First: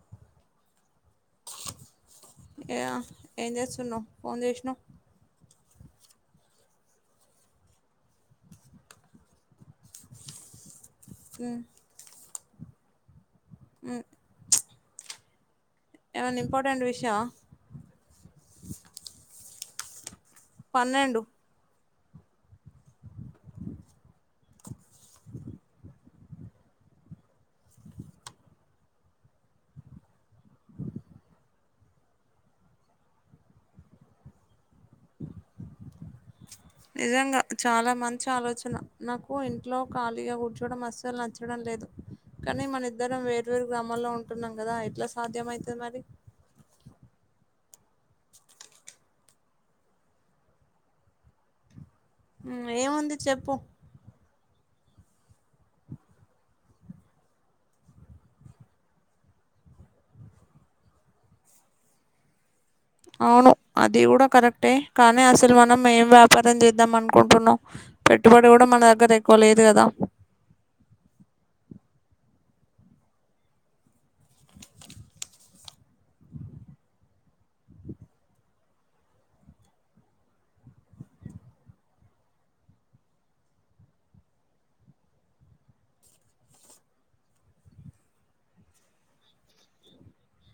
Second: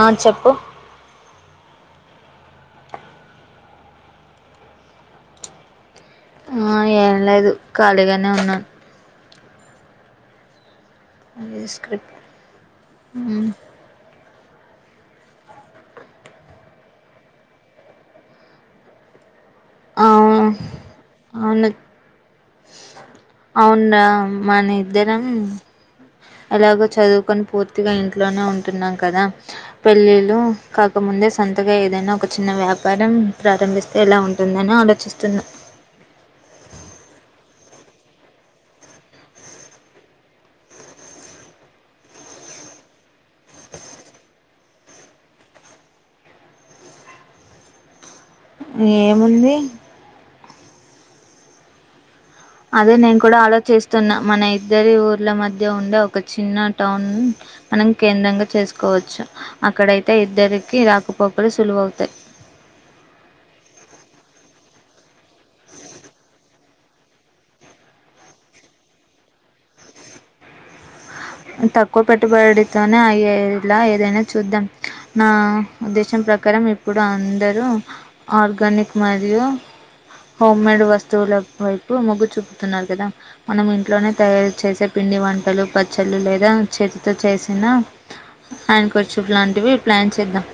ఆ చెప్పు ఇగ ఏం చేస్తున్నావ్ ఫోన్ చేసినవు ఆ ఏం లేదు ఖాళీగానే ఉన్నాను ఉమ్, ఈ స్క్రిప్ ఊ ఉ ప్చ్ ఏమన్నా ఇంపార్టెంట్ విషయమా అవును అవును అవున మన ఇద్దరం ఎలాగో చదువుకొని పూర్తిగా ఇంట్లోనే ఉంటున్నాం కదా పెళ్ళిళ్లు కాకముం దే సొంతగా ఏదైనా ఒక చిన్న వ్యాపారం ప్రారంభిస్తే ఎలా ఉంటుందని ఆలోచిస్తున్నా నిజంగా చాలా మంచి ఆలోచన నాకు ఇంట్లో ఖాళీగా కూర్చోడం అసలు నచ్చడం లేదు కానీ మన ఇద్దరం వేర్వేరు గ్రామాల్లో ఉంటున్నాం కదా ఎట్లా సాధ్యమయితది మరి ఏముంది ఉమ్, అదే ఏముంది నేను కూడా చెప్పు ఆలోచిస్తున్నా మన ఇ ఇద్దరి ఊర్ల మధ్య ఉండే ఒక చిన్న టౌన్ మనం కేంద్రంగా చేసుకోవచ్చు అక్కడయితే ఇద్దరికి రాకపోకలు సులువవుతాయి అవును అది కూడా కరెక్టే కానీ అసలు మనం ఏం వ్యాపారం చే ద్దాం అనుకుంటున్నవ్ పెట్టుబడి కూడా మన దగ్గర ఎక్కువ లేదు కదా తక్కువ పెట్టుబడితోనే అయ్యేలా ఏదైనా చూద్దాం నా ఉద్దేశం ప్రకారం ఇప్పుడు అందరూ ఆర్గానిక్ మరియు హోమ్ మేడ్ వస్తువుల వైపు మొగ్గు చూపుతున్నారు కదా మనం ఇంట్లోనే తయారు చేసే పిం నీ వంటలు పద్ చల్లు లేదా చేతితో చేసిన హ్యాండ్ కర్చీఫ్ లాంటివి ప్లాన్ చేద్దాం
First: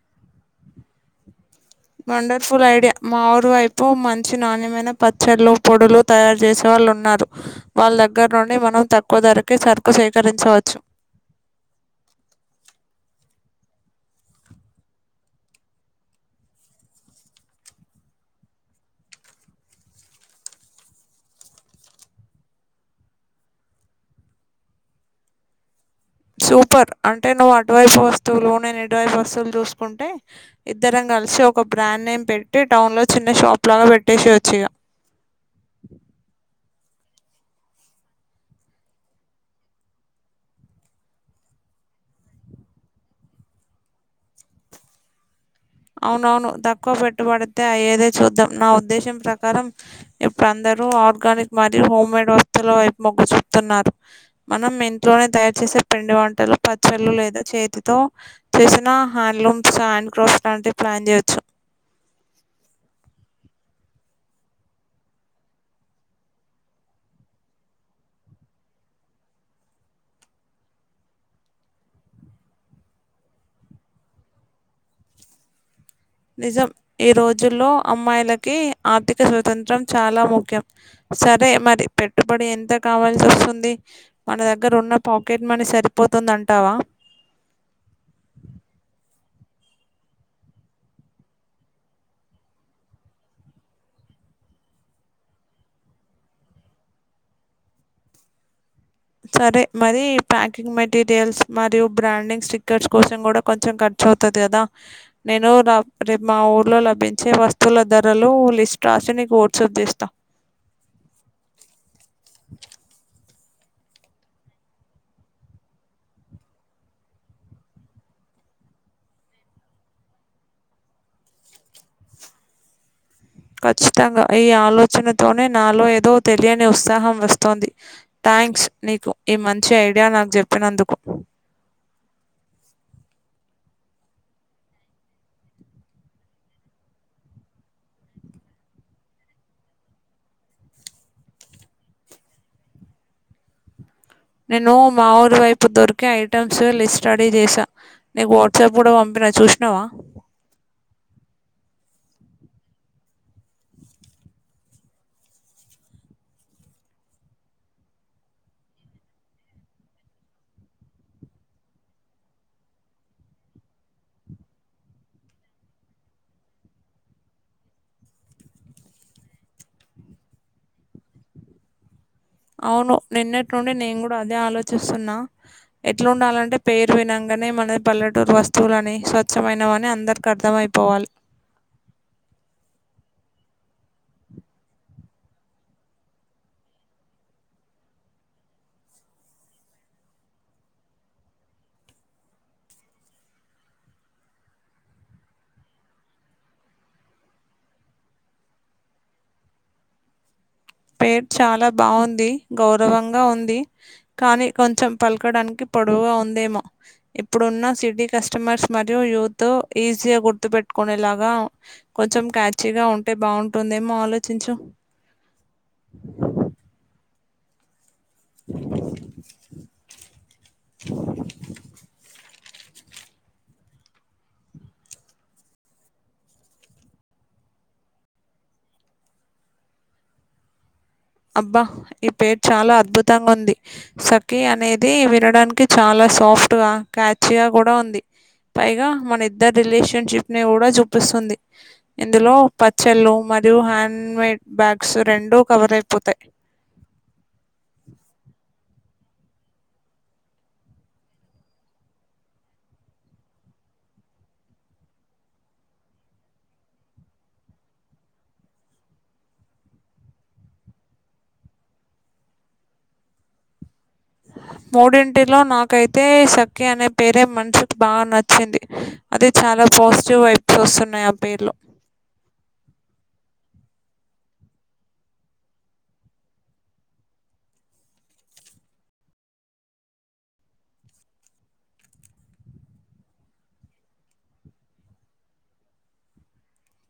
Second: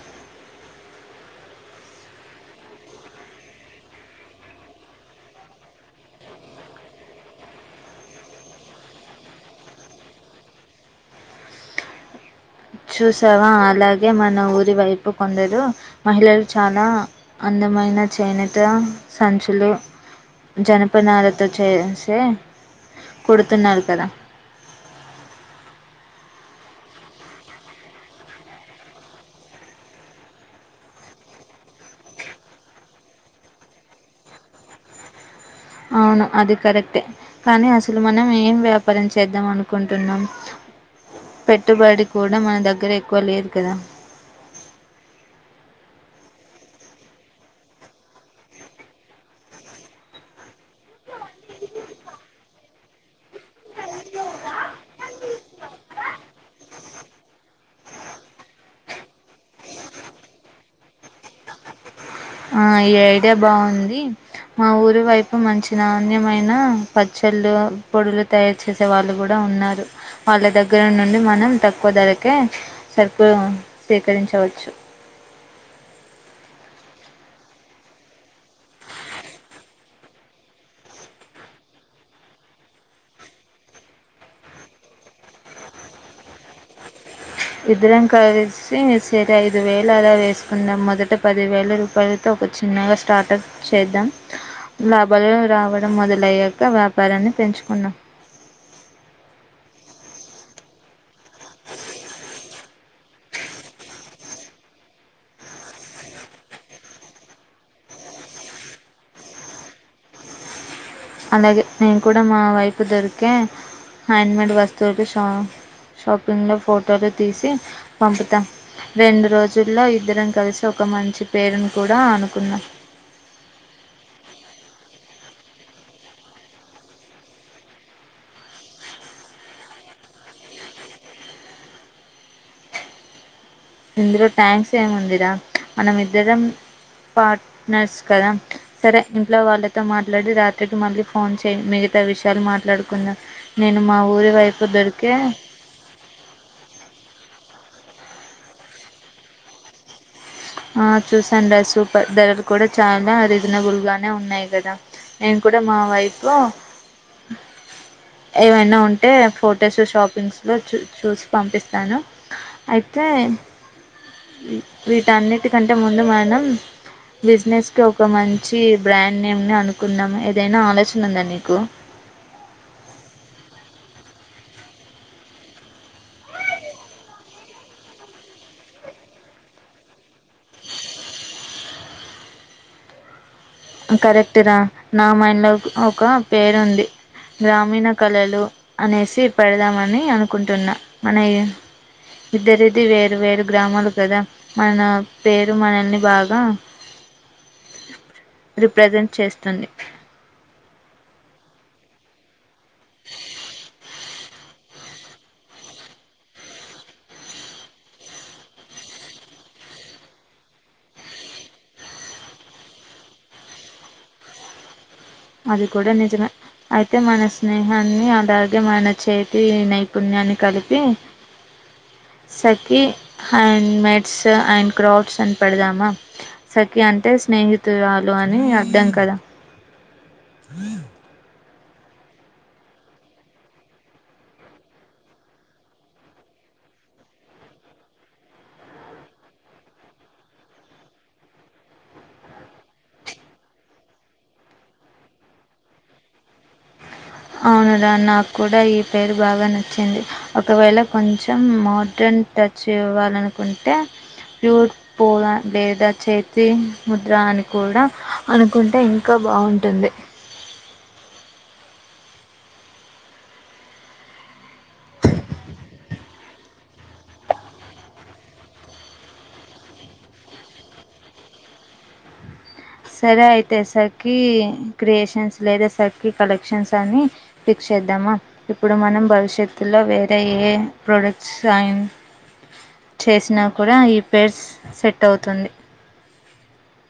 వండర్ఫుల్ ఐడియా మా ఊరు వైపు మంచి నాణ్యమైన పచ్చళ్ళు పొడులు తయారు చేసే వాళ్ళు ఉం వాళ్ళ దగ్గర నుండి మనం తక్కువ ధరకే సరుకు సేకరించవచ్చు చూసావా అలాగే మన ఊరి వైపు కొందరు మహిళలు చాలా అన్ అందమైన చేనేత సంచులు జనపనాలతో చేసే కుడుతున్నారు కదా సూపర్ అంటే నువ్వు అటువైపు వస్తువులు నేను ఇటువైపు వస్తువులు చూసుకుంటే ఇద్దరం కలిసి ఒక బ్రాండ్ నేమ్ పెట్టి టౌన్ లో చిన్న షాప్ లాగా పెట్టేసి వచ్చి ఇగ అవును అది కరెక్టే కానీ అసలు మనం ఏం వ్యాపారం చేద్దాం అనుకుంటున్నాం పెట్టుబడి కూడా మన దగ్గర ఎక్కువ లేదు కదా అవునవును తక్కువ పెట్టుబడితే అయ్యేదే చూద్దాం నా ఉద్దేశం ప్రకారం ఇప్పుడు అంద అందరూ ఆర్గానిక్ మరి హోమ్ మేడ్ వస్తువుల వైపు మొగ్గు చూపుతున్నారు మనం ఇంట్లోనే తయారు చేసి పిండి వంటలు పచ్చళ్ళు లేదా చేతితో చేసిన హ్యాండ్లూమ్స్ హండ్ కఫ్ అలాంటివి ప్లాన్ చేయచ్చు ఆ ఈ ఐడియా బాగుంది మా ఊరు వైపు మంచి నాణ్యమైన పచ్చ చల్లు పొడులు తయారు చేసే వాళ్ళు కూడా ఉన్నారు వాళ్ళ దగ్గర నుండి మనం తక్కువ ధరకి కే సరుకులు సేకరించవచ్చు నిజం ఈ రోజుల్లో అమ్మాయిలకి ఆర్థిక స్వతంత్రం చాలా ముఖ్యం సరే మరి పెట్టుబడి ఎంత కావాల్సి వస్తుంది మన దగ్గర ఉన్న పాకెట్ మనీ సరిపోతు పోతుంద అంటావా ఇద్దరం కలిసి చెరో ఐదు వేలు అలా వేసుకుందాం మొదట పది వేల రూపాయలతో చిన్నగా స్టార్టప్ చేద్దాం లాభాలు రావడం మొదలయ్యాక వ్యాపారాన్ని పెంచుకున్నాం సరే మరి ప్యాకింగ్ మెటీరియల్స్ మరియు బ్రాండింగ్ స్టిక్కర్స్ కోసం కూడా కొంచెం ఖ ఖర్చవుతది కదా నేను నా రేపు మా ఊర్లో లభించే వస్తువుల ధరలు లిస్ట్ రా సి నీకు వోట్సాప్ చేస్తా అలాగే నేను కూడా మా వైపు దొరికే హ్యాండ్మేడ్ వస్తువులు షా షాపింగ్ లో ఫొటోలు తీసి పంపుతా రెండు రోజుల్లో ఇద్దరం కలిసి ఒక మంచి పేరును కూడా అనుకున్నాం ఖచ్చితంగా ఈ ఆలోచనతోనే నాలో ఏదో తెలియని ఉత్సాహం వస్తోంది థ్యాంక్స్ నీకు ఈ మంచి ఐడియా నాకు చెప్పినందుకు ఇందులో థ్యాంక్స్ ఏముందిరా మనం ఇద్దరం పార్ట్నర్స్ కదా సరే ఇంట్లో వాళ్ళతో మాట్లాడి రాత్రికి మళ్ళీ ఫోన్ చెయ్ మీ మిగతా విషయాలు మాట్లాడుకుందాం నేను మా ఊరి వైపు నేను మా దొరికే ఊరి వైపు దొరికే ఐటమ్స్ లిస్ట్ రెడీ చేసా నీకు వాట్సాప్ కూడా పంపినా చూసినావ ఆ చూసానురా సూపర్ ధరలు కూడా చాలా రీజనబుల్ గానే ఉన్నాయి కదా నేను కూడా మా వైపులో ఏవైనా ఉంటే ఫొటోస్ షాపింగ్స్ లో చూ చూసి పంపిస్తాను అయి తే వీటి అన్నిటికంటే ముందు మనం బిజినెస్ కి ఒక మంచి బ్రాండ్ నేమ్ ని అనుకుందాం ఏదైనా ఆలోచన ఉందా నీకు అవును నిన్నటి నుండి నేను కూడా అదే ఆలోచిస్తున్నా ఎట్లా ఉండాలంటే పేరు వినంగా వెంటనే మనది పల్లెటూరు వస్తువులని స్వచ్ఛమైనవని అందరికీ అర్థమైపోవాలి కరెక్ట్ రా నా మైండ్ లో ఒక పేరు ఉంది. గ్రామీణ కళలు అనేసి పెడదామని అనుకుంటున్నా మన ఇ ఇద్దరిది వేరు వేరు గ్రామాలు కదా మన పేరు మనల్ని బాగా రిప్రెజెంట్ చేస్తుంది. పేరు చాలా బాగుంది గౌరవంగా ఉంది కానీ కొంచెం పలకడానికి పొడువుగా ఉందేమో ఇప్పుడున్న సిటీ కస్టమర్స్ మరియు యూత్ ఈజీ గా గుర్తు పెట్ కొనే లాగా కొంచెం క్యాచీగా ఉంటే బాగుంటుందేమో ఆలోచించు. అది కూడా నిజమే అయితే మన స్నేహ న్ని అలాగే మన చేతి నైపుణ్యాన్ని కలిపి సఖీ హ్యాండ్ మేడ్స్ అండ్ క్రౌడ్స్ అని పెడదామా సఖీ అంటే స్నేహితురాలు అని అర్థం కదా! హ అబ్బా ఈ పేరు చాలా అద్భుతంగా ఉంది సఖీ అనేది వినడానికి చాలా సా ఫ్ట్ గా క్యాచీ గా కూడా ఉంది. పైగా మన ఇద్దరి రిలేషన్షిప్ ని కూడా చూపిస్తుంది ఇందులో పచ్చళ్ళు మ మరియు హ్యాండ్ మేడ్ బ్యాగ్స్ రెండూ కవర్ అయిపోతాయి. అవునురా నాక్కూడా ఇ పేరు బాగా నచ్చింది ఒకవేళ కొంచెం మోడ్రన్ టచ్ ఇవ్వాలనుకుంటే ప్యూర్ [unintelligible] లేదా చేతి ముద్ర అని కూడా అనుకుంటే ఇంకా బావుంటుంది. మూడింటిలో నాకై తే సఖి అనే పేరే మనిషికి బాగా నచ్చింది అది చాలా పాజిటివ్ వైబ్స్ వస్తున్నాయి. న్నాయి ఆ పేర్లో సరే అయితే సఖి క్రియేషన్స్ లేదా సఖి కలెక్షన్స్ అని ఫిక్స్ చే చేద్దామా ఇప్పుడు మనం భవిష్యత్తులో వేరే ఏ ప్రొడక్ట్స్ అయ్ చేసినా కూడా ఈ పేరు సెట్ అవుతుంది.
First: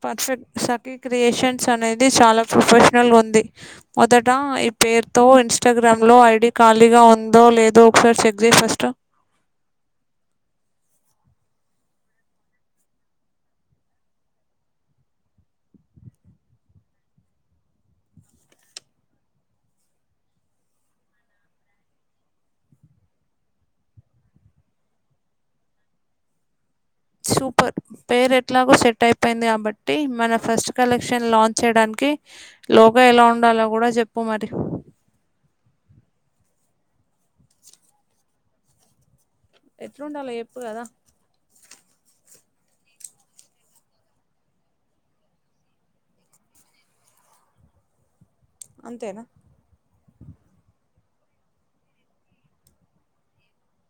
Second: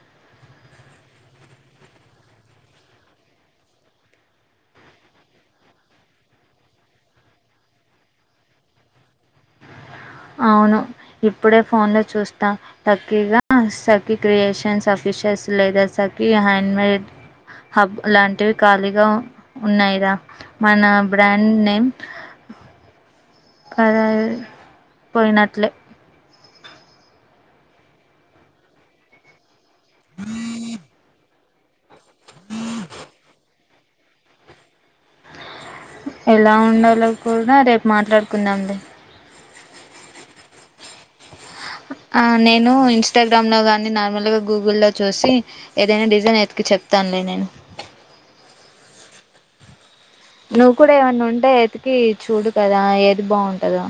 పర్ఫెక్ట్ సఖి క్రియేషన్స్ అనేది చాలా ప్రొఫెషనల్ గుంది మొదట ఇప్ పేరుతో ఇన్స్టాగ్రామ్ లో ఐడీ ఖాళీగా ఉందో లేదో ఒకసారి చెక్ చేసేస్తే అవును ఇప్పుడే ఫోన్ లో చూస్తా లక్కీగా సఖి క్రియేషన్స్ అఫీ విషెస్ లేదా సఖి హ్యాండ్ మేడ్ హబ్ లాంటివి ఖాళీగా ఉన్నాయి రా మన బ్రాండ్ నేమ్ కదా పోయినట్లే సూపర్ పేరు ఎట్లాగో సెట్ అయిపోయింది కాబట్టి మన ఫస్ట్ కలెక్షన్ లాం చ్ చేయడానికి లోగో ఎలా ఉండాలో గూడా చెప్పు మరి ఎలా ఉండాలో కూడా రేపు మాట్లాడుకుందాం లే ఎట్లుండాలో చెప్పు గదా ఆ నేను ఇన్స్టాగ్రామ్ లో గానీ నార్మల్గా గూగుల్ లో చూసి ఏదైనా డిజైన్ ఎతికి చెప్తాను లే నేను అంతేనా నువ్వు కూడా ఏమన్నా ఉంటే వెతికి చూడు కదా ఏది బావుంటదో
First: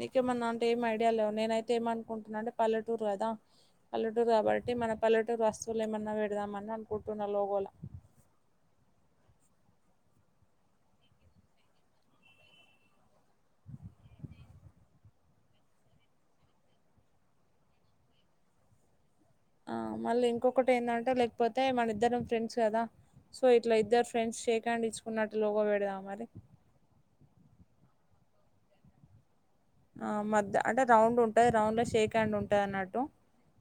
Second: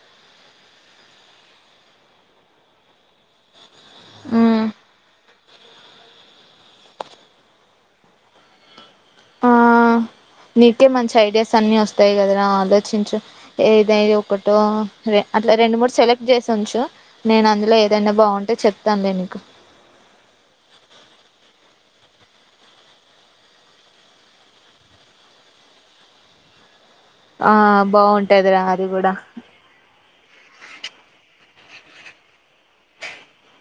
నీకేమన్నా అంటే ఏం ఐడియా లేవు నేనైతే ఏమనుకుంటున్నా అంటే పల్లెటూరు కదా పల్లెటూరు హ్మ్ కాబట్టి మన పల్లెటూరు వస్ లేమన్నా పెడదాం అనీ అనుకుంటున్నా లోబోలా ఆ నీకే మంచి ఐడియాస్ అన్ని వస్తాయి కదరా ఆలోచించు ఏదై ఒకటో అట్లా రెండు మూడు సెలెక్ట్ చేసి ఉంచు నేను అందులో ఏదైనా బాగుంటే చెప్తానులే నీకు ఆ మళ్ళీ ఇంకొకటి ఏందంటే లేకపోతే మన ఇద్దరం ఫ్రెండ్స్ కదా సో ఇట్లా ఇద్దరు ఫ్రెండ్స్ షేక్ హ్యాండ్ ఇచ్చుకున్నట్టు లోగా పెడదాం మరి ఆ బాగుంటాదిరా అది కూడా ఆ మధ్య అంటే రౌండ్ అంటే రౌండ్ లో షేక్ హ్యాండ్ ఉంటా అన్నట్టు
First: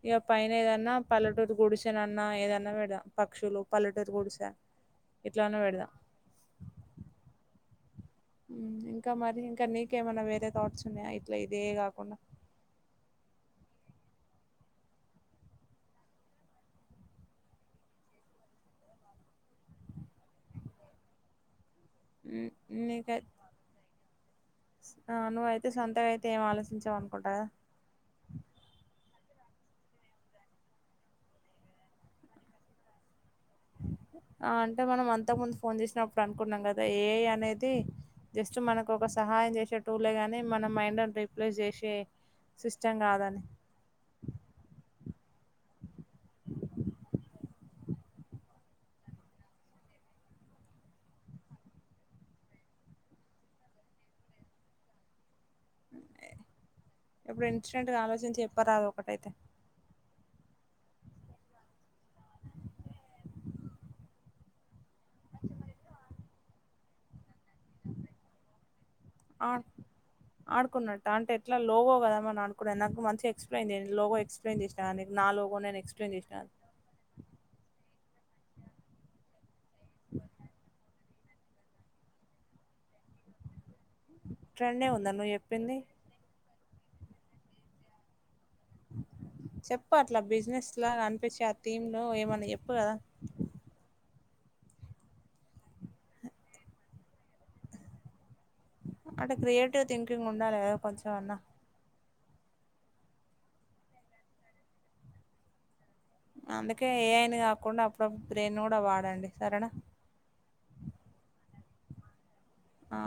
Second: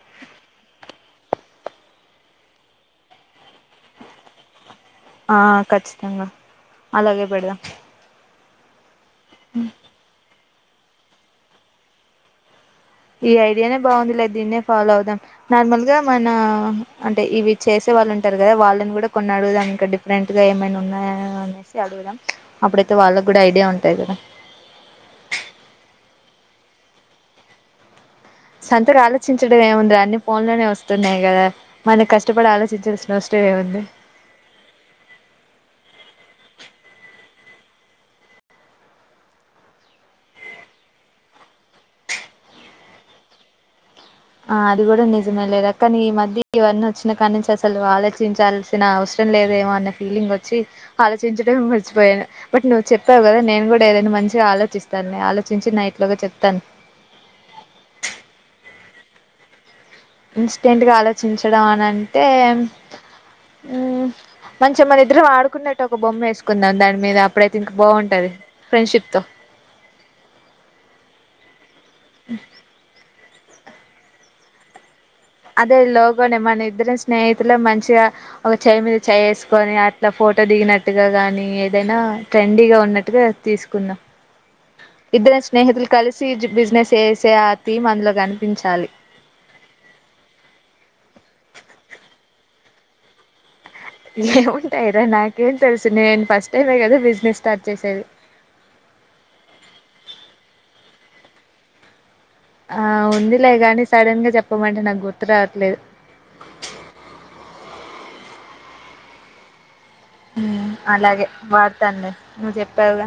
ఇక పైన ఏదన్నా పల్లెటూరు గుడిసెనన్నా ఏదన్నా పెడదాం పక్షులు పల్లెటూరు కుడిసా ఆ ఖచ్చితంగా అలాగే పెడదాం ఇంకా మరి ఇంకా నీకేమన్నా వేరే థాట్స్ ఉన్నాయా ఇట్లా ఇదే కాకుండా ఈ ఐడియానే బాగుంది లే దీన్నే ఫాలో అవుదాం నార్మల్ గా మన అంటే ఇవి చేసే వాళ్ళు ఉంటారు కదా వాళ్ళని కూడా కొన్ని అడుగుదాంక డిఫరెంట్ గా ఏమనా ఉన్నాయని అనే అడుగుదాం ఉమ్, అప్పుడైతే నీకై వాళ్ళకి కూడా ఐడియా ఉంటాయి కదా అతే ఏం ఆలోచించామనుకుంటా సంతక ఆలోచించడం ఏముంది అన్ని ఫోన్ లోనే వస్తున్నాయి కదా మనకి కష్టపడి ఆలోచించ ఆ అంటే మనం అంతకు ముందు ఫోన్ చేసినప్పుడు అనుకున్నాం కదా ఏ అనేది జస్ట్ మనకు ఒక సహాయం చేసేటూలే గాని మన మైండ్ రిప్లేస్ చేసే సిష్టం కాదని ఆ అది కూడా నిజమే లేదు కానీ ఈ మధ్య ఇవన్నీ వచ్చినా కా నుంచి అసలు ఆలోచించాల్సిన అవసరం లేదేమో అన్న ఫీలింగ్ వచ్చి ఆలోచించడం మచిపోయాను బట్ నువ్వు చెప్పావు కదా నేను కూడా ఏదైనా మ మంచిగా ఆలోచిస్తా న ఆలో ఇప్పుడు ఇన్స్డెంట్గా ఆలోచించి చెప్పరాదు ఒకటైతే ఇన్స్టెంట్ గా ఆలోచించడం అని అంటే మంచి చ మన ఇద్దరం ఆడుకున్నట్టు ఒక బొమ్మ వేసుకుందాం దాని మీద అప్పుడైతే ఇంకా బాగుంటది ఫ్రెండ్షిప్ తో ఆ ఆడుకున్నట్టటు అంటే ఎట్లా లోగో కదామని ఆడుకున్నా నాకు మంచిగా ఎక్స్ప్లెయిన్ చెయ్ లోగో ఎక్స్ప్లెయిన్ చేసిన గాని నీకు నా లోగో అదే నేను ఎక్స్ప్లెయిన్ లోగోనే చేసినా మన ఇద్దరం స్నేహితులం మంచిగా ఒక చెయ్యి మీద చెయ్యి వేసుకొని అట్లా ఫోటో దిగినట్టుగా గాని ఏదైనా ట్రెండీ గా ఉన్నట్టుగా దా తీసుకున్నా ట్రెండే ఉందా నువ్వు ఇద్దరి చెప్పింది స్నేహితులు కలిసి బిజినెస్ ఏసే ఆతి మందలో చెప్ప అట్లా బిజినెస్ లాగా అనిపించ ఆ థీమ్ ను ఏమన్నా చెప్పు కదా ఏ ఉంటాయిరా నాకేం తెలుసు నేను ఫస్ట్ టైమే కదా బిజినెస్ స్టార్ట్ చేసేది అంటే క్రియేటివ్ థింకింగ్ ఉండాలి కదా కొంచెం అన్నా ఆ ఉందిలే గానీ సడన్ గా చెప్పమంటే నాకు గుర్తు రావట్లేదు బ బ్రెయిన్ కూడా వాడండి సరేనా ఉ అలాగే వాడతాలే ఆ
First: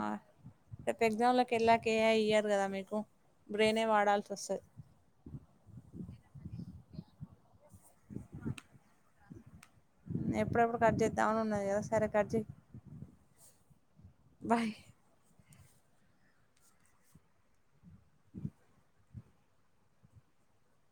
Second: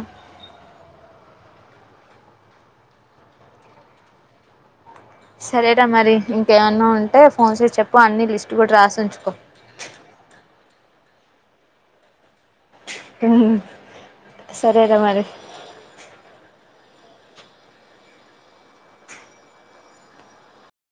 రేపు ఎగ్జామ్ లోకి వెళ్ళాక కే ఇయ్యారు కదా మీకు బ్రెనే వాడాల్సి వస్తది సరేట మరి ఇంకేమైన్నా ఉంటే ఫోన్ చేసి చెప్పు అన్ని లిస్ట్ కూడా రాసి ఉంచుకో ఎప్పుడెప్పుడు కట్ చేద్దామని ఉన్నాది కదా సరే కట్ చెయ్ ఉ బాయ్ సరే రా మరి